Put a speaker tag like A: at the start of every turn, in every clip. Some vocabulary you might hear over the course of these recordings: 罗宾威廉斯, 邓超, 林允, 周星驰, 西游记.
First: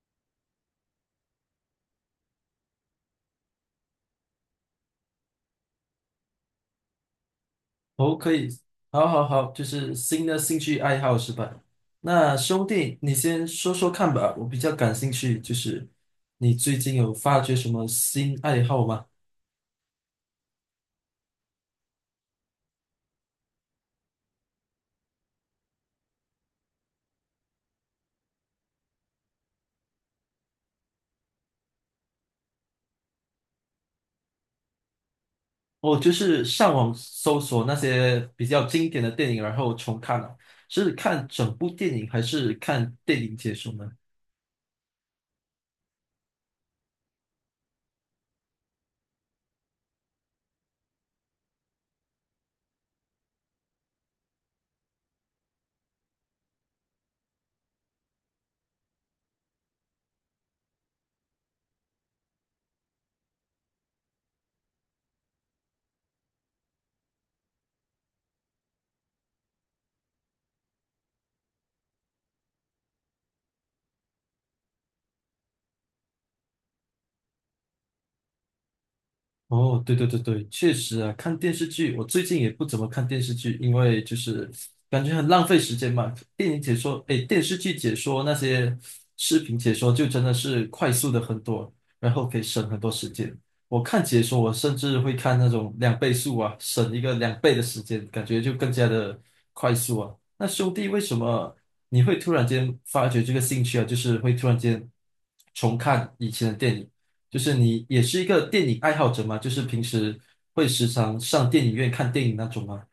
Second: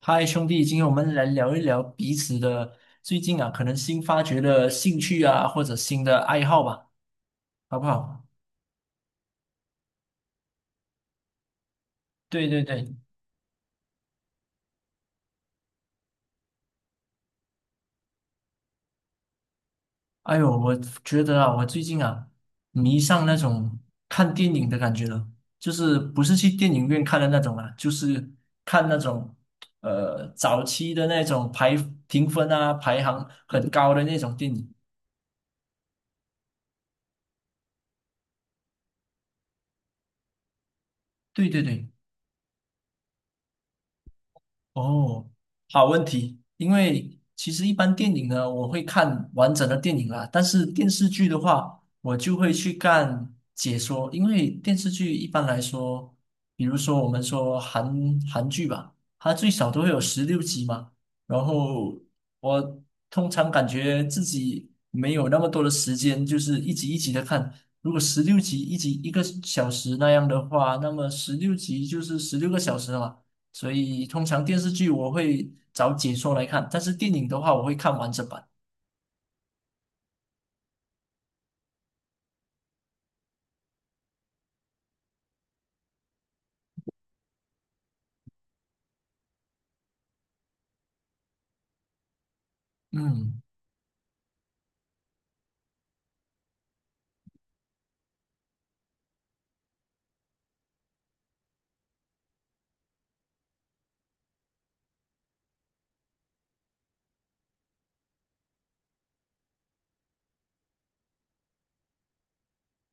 A: 嗨，兄弟，今天我们来聊一聊彼此的最近啊，可能新发掘的兴趣啊，或者新的爱好吧，好不
B: 哦，
A: 好？
B: 可以，好好好，就是新的兴趣爱好是吧？那
A: 对对
B: 兄
A: 对，
B: 弟，你先说说看吧，我比较感兴趣，就是你最近有发掘什么新爱好吗？
A: 哎呦，我觉得啊，我最近啊，迷上那种看电影的感觉了，就是不是去电影院看的那种啊，就是看那种早期的那种排评分啊，排行很高的那种电影。
B: 哦，就是上网搜索那些比较经典的电影，然后重看了，是看
A: 对
B: 整
A: 对
B: 部
A: 对。
B: 电影还是看电影解说呢？
A: 哦，好问题。因为其实一般电影呢，我会看完整的电影啦，但是电视剧的话，我就会去看解说。因为电视剧一般来说，比如说我们说韩剧吧，它最少都会有十六集嘛。然后我通常感觉自己没有那么多的时间，就是一集一集的看。如果十六集一集一个小时那样的话，那么十六集就是16个小时了嘛。所以通常电视剧我会找解说来看，但是电影的话我会看完整版。
B: 哦，对对对对，确实啊，看电视剧，我最近也不怎么看电视剧，因为就是感觉很浪费时间嘛。电影解说，诶，电视剧解说那些视频解说，就真的是快速的很多，然后可以省很多时间。
A: 嗯。
B: 我看解说，我甚至会看那种两倍速啊，省一个两倍的时间，感觉就更加的快速啊。那兄弟，为什么你会突然间发觉这个兴趣啊？就是会突然间重看以前的电影？就是你也是一个电影爱好者吗？就是平时会时常上电影院看电影那种吗？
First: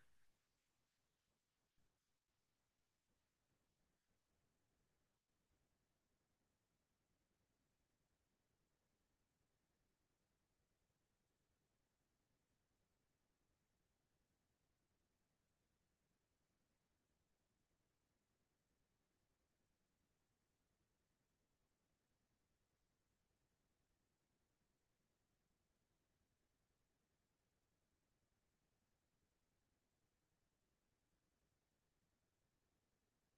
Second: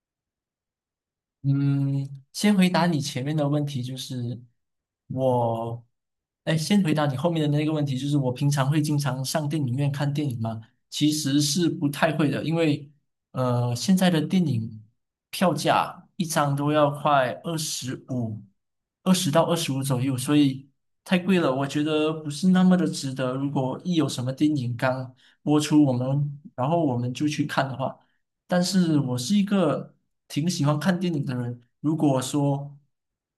A: 嗯，先回答你前面的问题，就是我，哎，先回答你后面的那个问题，就是我平常会经常上电影院看电影吗？其实是不太会的，因为现在的电影票价一张都要快二十五，二十到二十五左右，所以太贵了，我觉得不是那么的值得。如果一有什么电影刚播出，然后我们就去看的话。但是我是一个挺喜欢看电影的人。如果说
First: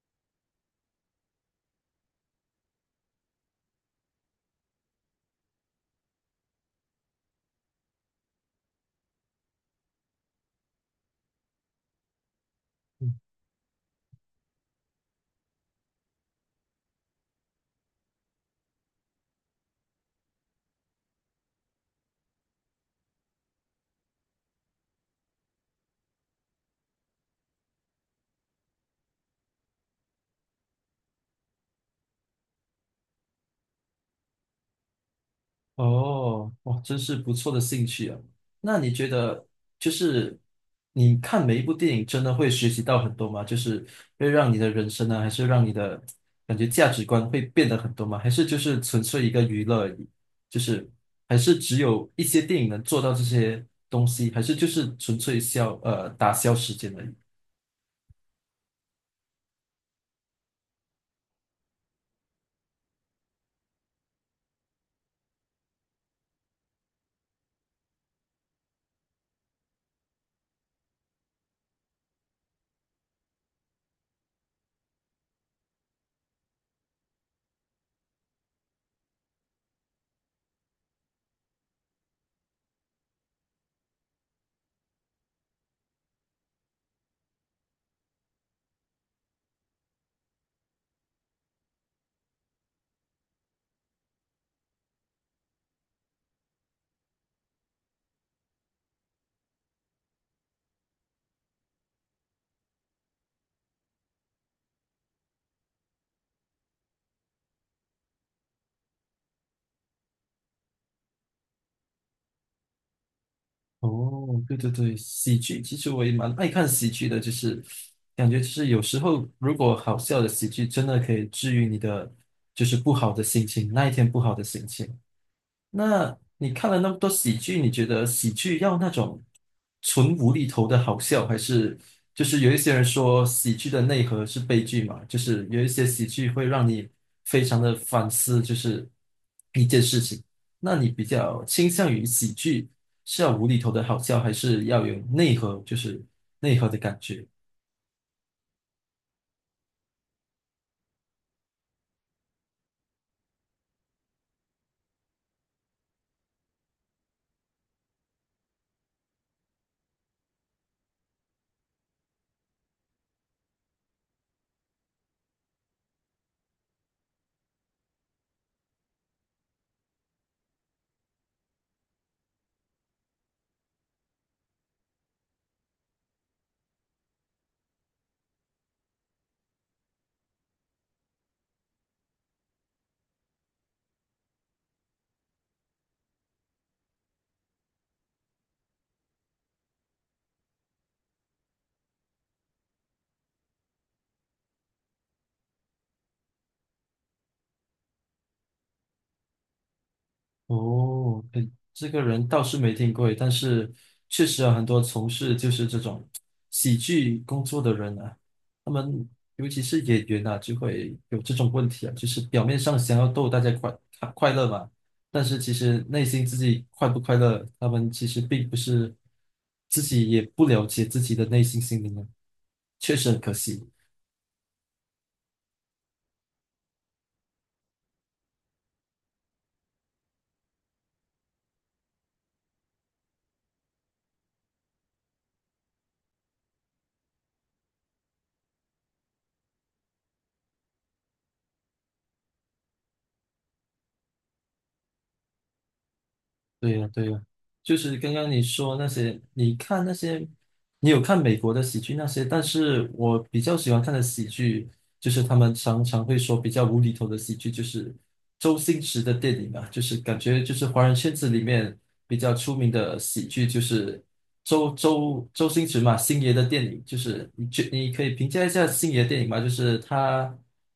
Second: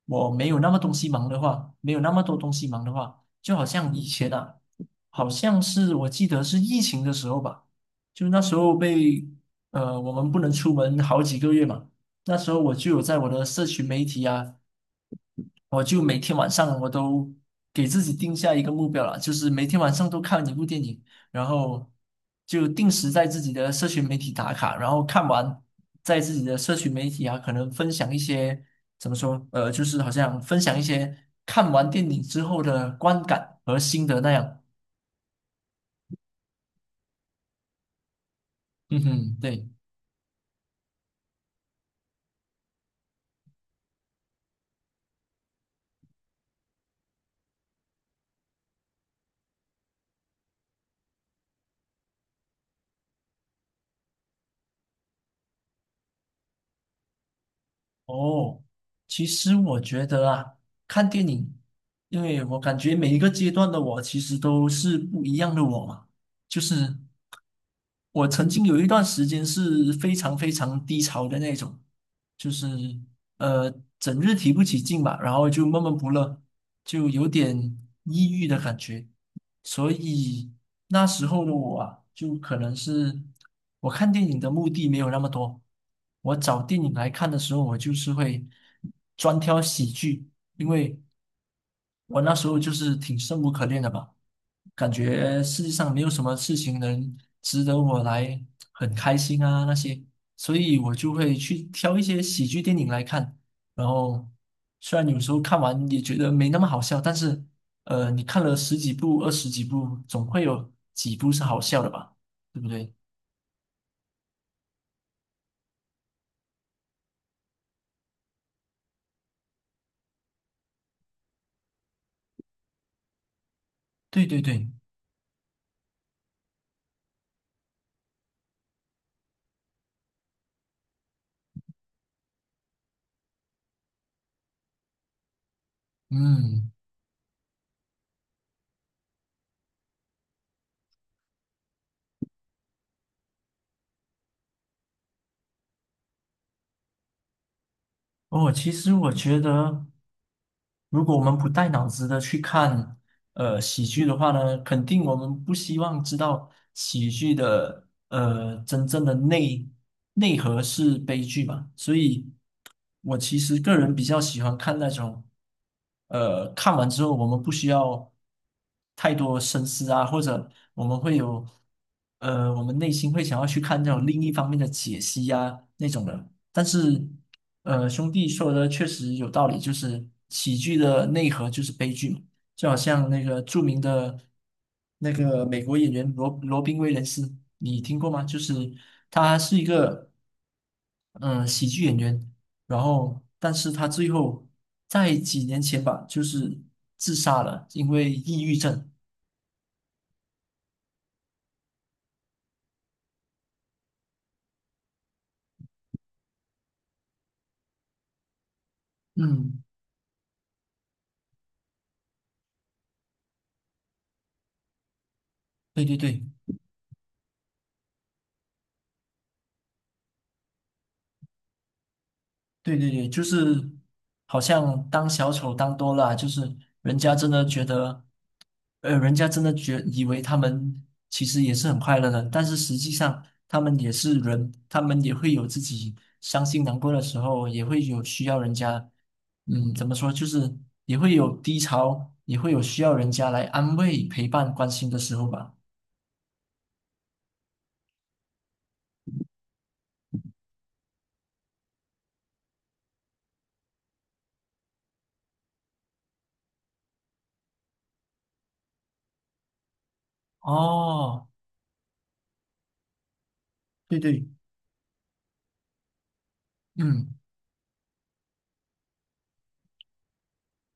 A: 我没有那么东西忙的话，没有那么多东西忙的话，就好像以前啊，好像是我记得是疫情的时候吧，就那时候我们不能出门好几个月嘛，那时候我就有在我的社群媒体啊。我就每天晚上我都给自己定下一个目标了，就是每天晚上都看一部电影，然后就定时在自己的社群媒体打卡，然后看完在自己的社群媒体啊，可能分享一些怎么说，就是好像分享一些看完电影之后的观感和心得那样。
B: 哦，哇，真是不错的兴趣啊！那你
A: 嗯
B: 觉
A: 哼，
B: 得，
A: 对。
B: 就是你看每一部电影，真的会学习到很多吗？就是会让你的人生呢，还是让你的感觉价值观会变得很多吗？还是就是纯粹一个娱乐而已？就是还是只有一些电影能做到这些东西，还是就是纯粹消打消时间而已？
A: 哦，其实我觉得啊，看电影，因为我感觉每一个阶段的我其实都是不一样的我嘛。就是我曾经有一段时间是非常非常低潮的那种，就是呃整日提不起劲吧，然后就闷闷不乐。就有点抑郁的感觉，所以那时候的我啊，就可能是我看电影的目的没有那么多，我找电影来看的时候，我就是会专挑喜剧，因为我那时候就是挺生无可恋的吧，感觉世界上没有什么事情能值得我来很开心啊那些，所以我就会去挑一些喜剧电影来看。然后虽然有时候看完也觉得没那么好笑，但是你看了十几部、二十几部，总会有几部是好笑的吧？对不对？
B: 哦，对对对，喜剧其实我也蛮爱看喜剧的，就是感觉就是有时候如果好笑的喜剧真的可以治愈你的就是不好的心情，那一天不
A: 对
B: 好
A: 对
B: 的心
A: 对，
B: 情。那你看了那么多喜剧，你觉得喜剧要那种纯无厘头的好笑，还是就是有一些人说喜剧的内核是悲剧嘛？就是有一些喜剧会让
A: 嗯。
B: 你非常的反思，就是一件事情。那你比较倾向于喜剧是要无厘头的好笑，还是要有内核，就是内核的感觉？
A: 哦，其实我觉得，如果我们不带脑子的去看喜剧的话呢，肯定我们不希望知道喜剧的真正的内核是悲剧嘛。所以，我其实个人比较喜欢看那种看完之后我们不需要太多深思啊，或者我们会有我们内心会想要去看那种另一方面的解析啊那种的，但是。兄弟说的确实有道理，就是喜剧的内核就是悲剧嘛，就好像那个著名的那个美国演员罗宾威廉斯，你听过吗？就是他是一个喜剧演员，然后但是他最后在几年前吧，就是自杀了，因为抑郁症。
B: 哦，对，这个人倒是没听过，但是确实有很多从事就是这种喜剧工作的人啊，他们尤其
A: 嗯，
B: 是演员啊，就会有这种问题啊，就是表面上想要逗大家快快快乐嘛，但是其实
A: 对对
B: 内
A: 对。
B: 心自己快不快乐，他们其实并不是自己也不了解自己的内心心灵啊，
A: 对对
B: 确
A: 对，
B: 实很
A: 就
B: 可惜。
A: 是好像当小丑当多了啊就是人家真的觉得，人家真的以为他们其实也是很快乐的，但是实际上他们也是人，他们也会有自己伤心难过的时候，也会有需要人家，嗯，怎么说，就是也会有低潮，也会有需要人家来安慰、陪伴、关心的时候吧。
B: 对呀，对呀，就是刚刚你说那些，你看那些，你有看美国的喜剧那些，但是我比较喜欢看的喜剧，就是他们常常会说比较无厘头的喜剧，就是周星驰的电影嘛，就是感觉就是华人圈
A: 哦，
B: 子里面比较出名的喜剧，就
A: 对
B: 是
A: 对，
B: 周星驰嘛，星爷的电影，就
A: 嗯
B: 是你可以评价一下星爷的电影吗？就是他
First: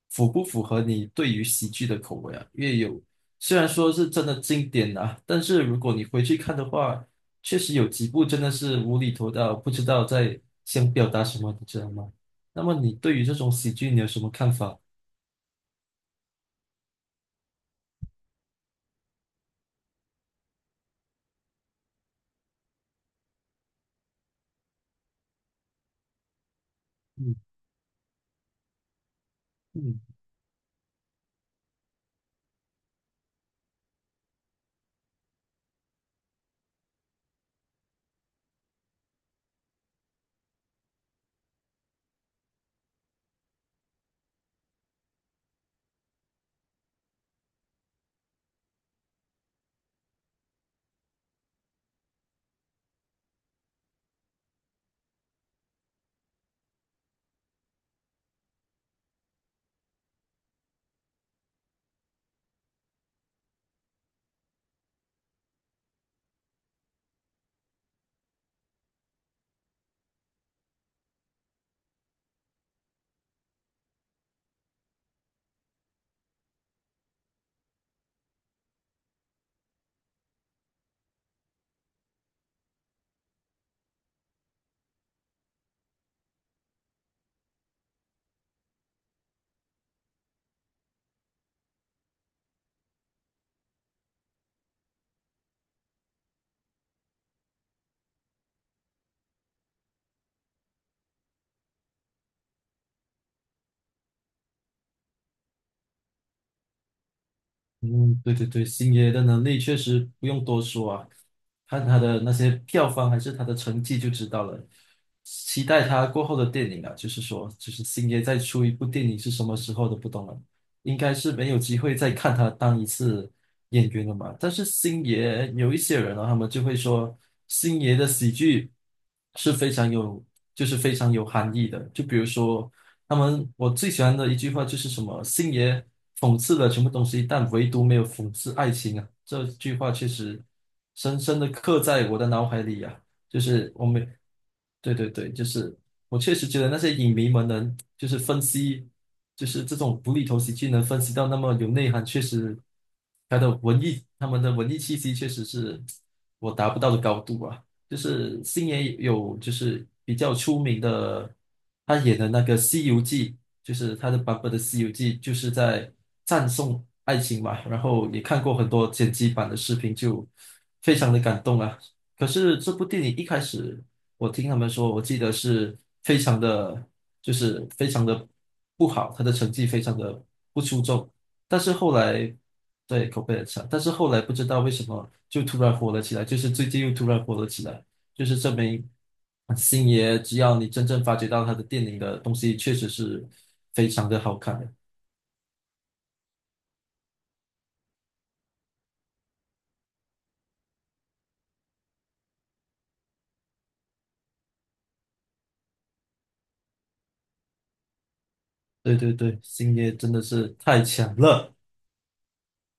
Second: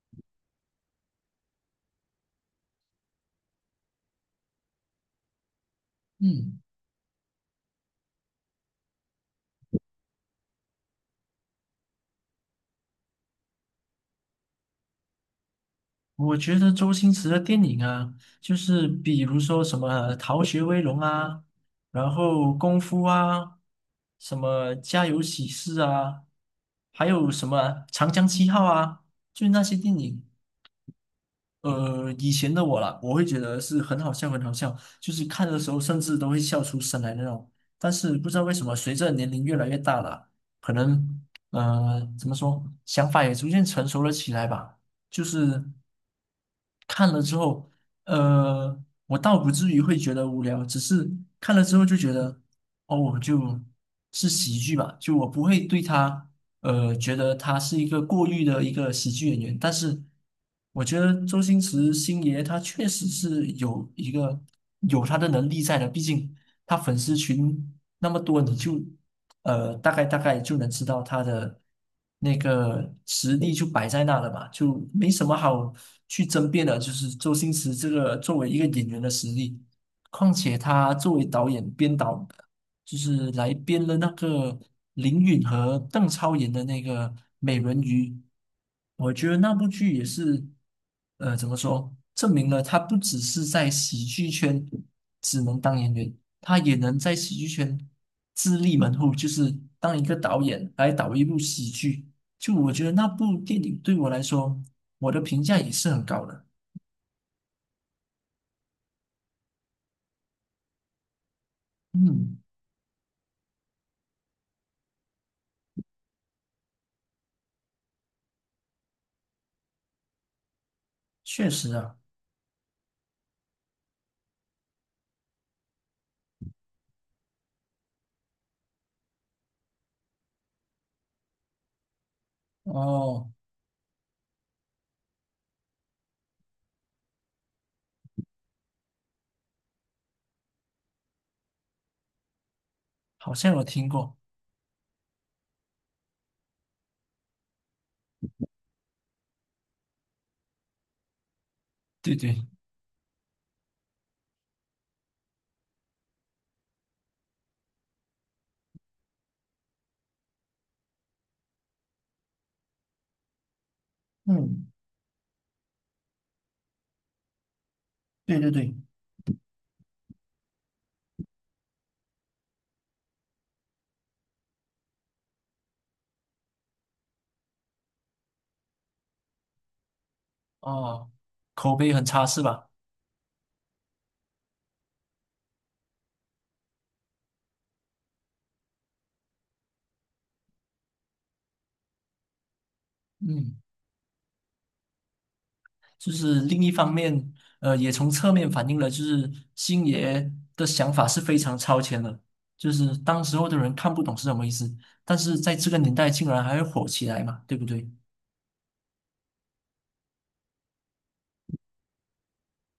B: 符不符合你对于喜剧的口味啊？因为有虽然说是真的经典啊，但是如果你回去看
A: 嗯。
B: 的话，确实有几部真的是无厘头到不知道在想表达什么，你知道吗？那么你对于这种喜剧你有什么看法？
A: 我觉得周星驰的电影啊，就是比如说什么逃学威龙》啊，然后《功夫》啊，什么《家有喜事》啊，还有什
B: 嗯
A: 么《长江七号》啊，就那些电
B: 嗯。
A: 影。以前的我啦，我会觉得是很好笑，很好笑，就是看的时候甚至都会笑出声来那种。但是不知道为什么，随着年龄越来越大了，可能怎么说，想法也逐渐成熟了起来吧。就是看了之后，呃，我倒不至于会觉得无聊，只是看了之后就觉得，哦，我就是喜剧吧，就我不会对他。觉得他是一个过誉的一个喜剧演员，但是我觉得周星驰星爷他确实是有一个有他的能力在的，毕竟他粉丝群那么多，你就大概就能知道他的那个实力就摆在那了嘛，就没什么好去争辩的，就是周星驰这个作为一个演员的实力，况且他作为导演编导。就是来编了那个林允和邓超演的那个《美人鱼》，我觉得那部剧也是，怎么说，证明了他不只是在喜剧圈只能当演员，他也能在喜剧圈自立门户，就是当一个导演来导一部喜剧。就我觉得那部电影对我来说，我的评价也是很高的。
B: 嗯，对对对，星爷的能力确实不用多说啊，看他的那
A: 嗯，
B: 些票房还是他的成绩就知道了。期待他过后的电影啊，就是说，就是星爷再出一部电影是什么时候都不懂了，应该是
A: 确
B: 没有
A: 实
B: 机
A: 啊，
B: 会再看他当一次演员了嘛。但是星爷有一些人啊，他们就会说，星爷的喜剧是非常有，就是非常有含义的。就比如说他
A: 哦，
B: 们我最喜欢的一句话就是什么"星爷讽刺了全部东西，但唯独没有讽刺爱情啊"。这句话确实深深的刻在我的脑海里啊。
A: 好
B: 就
A: 像有
B: 是我
A: 听
B: 每
A: 过，
B: 对对对，就是我确实觉得那些影迷们能就是分析，就是这种无厘头喜剧能分析到那么有内涵，
A: 对
B: 确
A: 对，
B: 实他的文艺，他们的文艺气息确实是我达不到的高度啊。就是星爷有就是比较出名的，他演的那个《西游记》，就是他的版本的
A: 嗯，
B: 《西游记》，就是在赞颂爱情嘛。然后也
A: 对
B: 看
A: 对
B: 过很
A: 对。
B: 多剪辑版的视频，就非常的感动啊。可是这部电影一开始，我听他们说，我记得是非常的，就是非常的不好，他的成绩非常的不出众。
A: 哦，
B: 但是
A: 口碑
B: 后
A: 很差
B: 来，
A: 是吧？
B: 对，口碑很差。但是后来不知道为什么就突然火了起来，就是最近又突然火了起来，就是证明星爷只要你真正发掘到他的电影的东西，确实是
A: 嗯，
B: 非常的好看的。
A: 就是另一方面，也从侧面反映了，就是星爷的想法是非常超前的，就是当时候的人看不懂是什么意思，但是在这个年代竟然还会火起来嘛，对不对？
B: 对对对，星爷真的是太强了。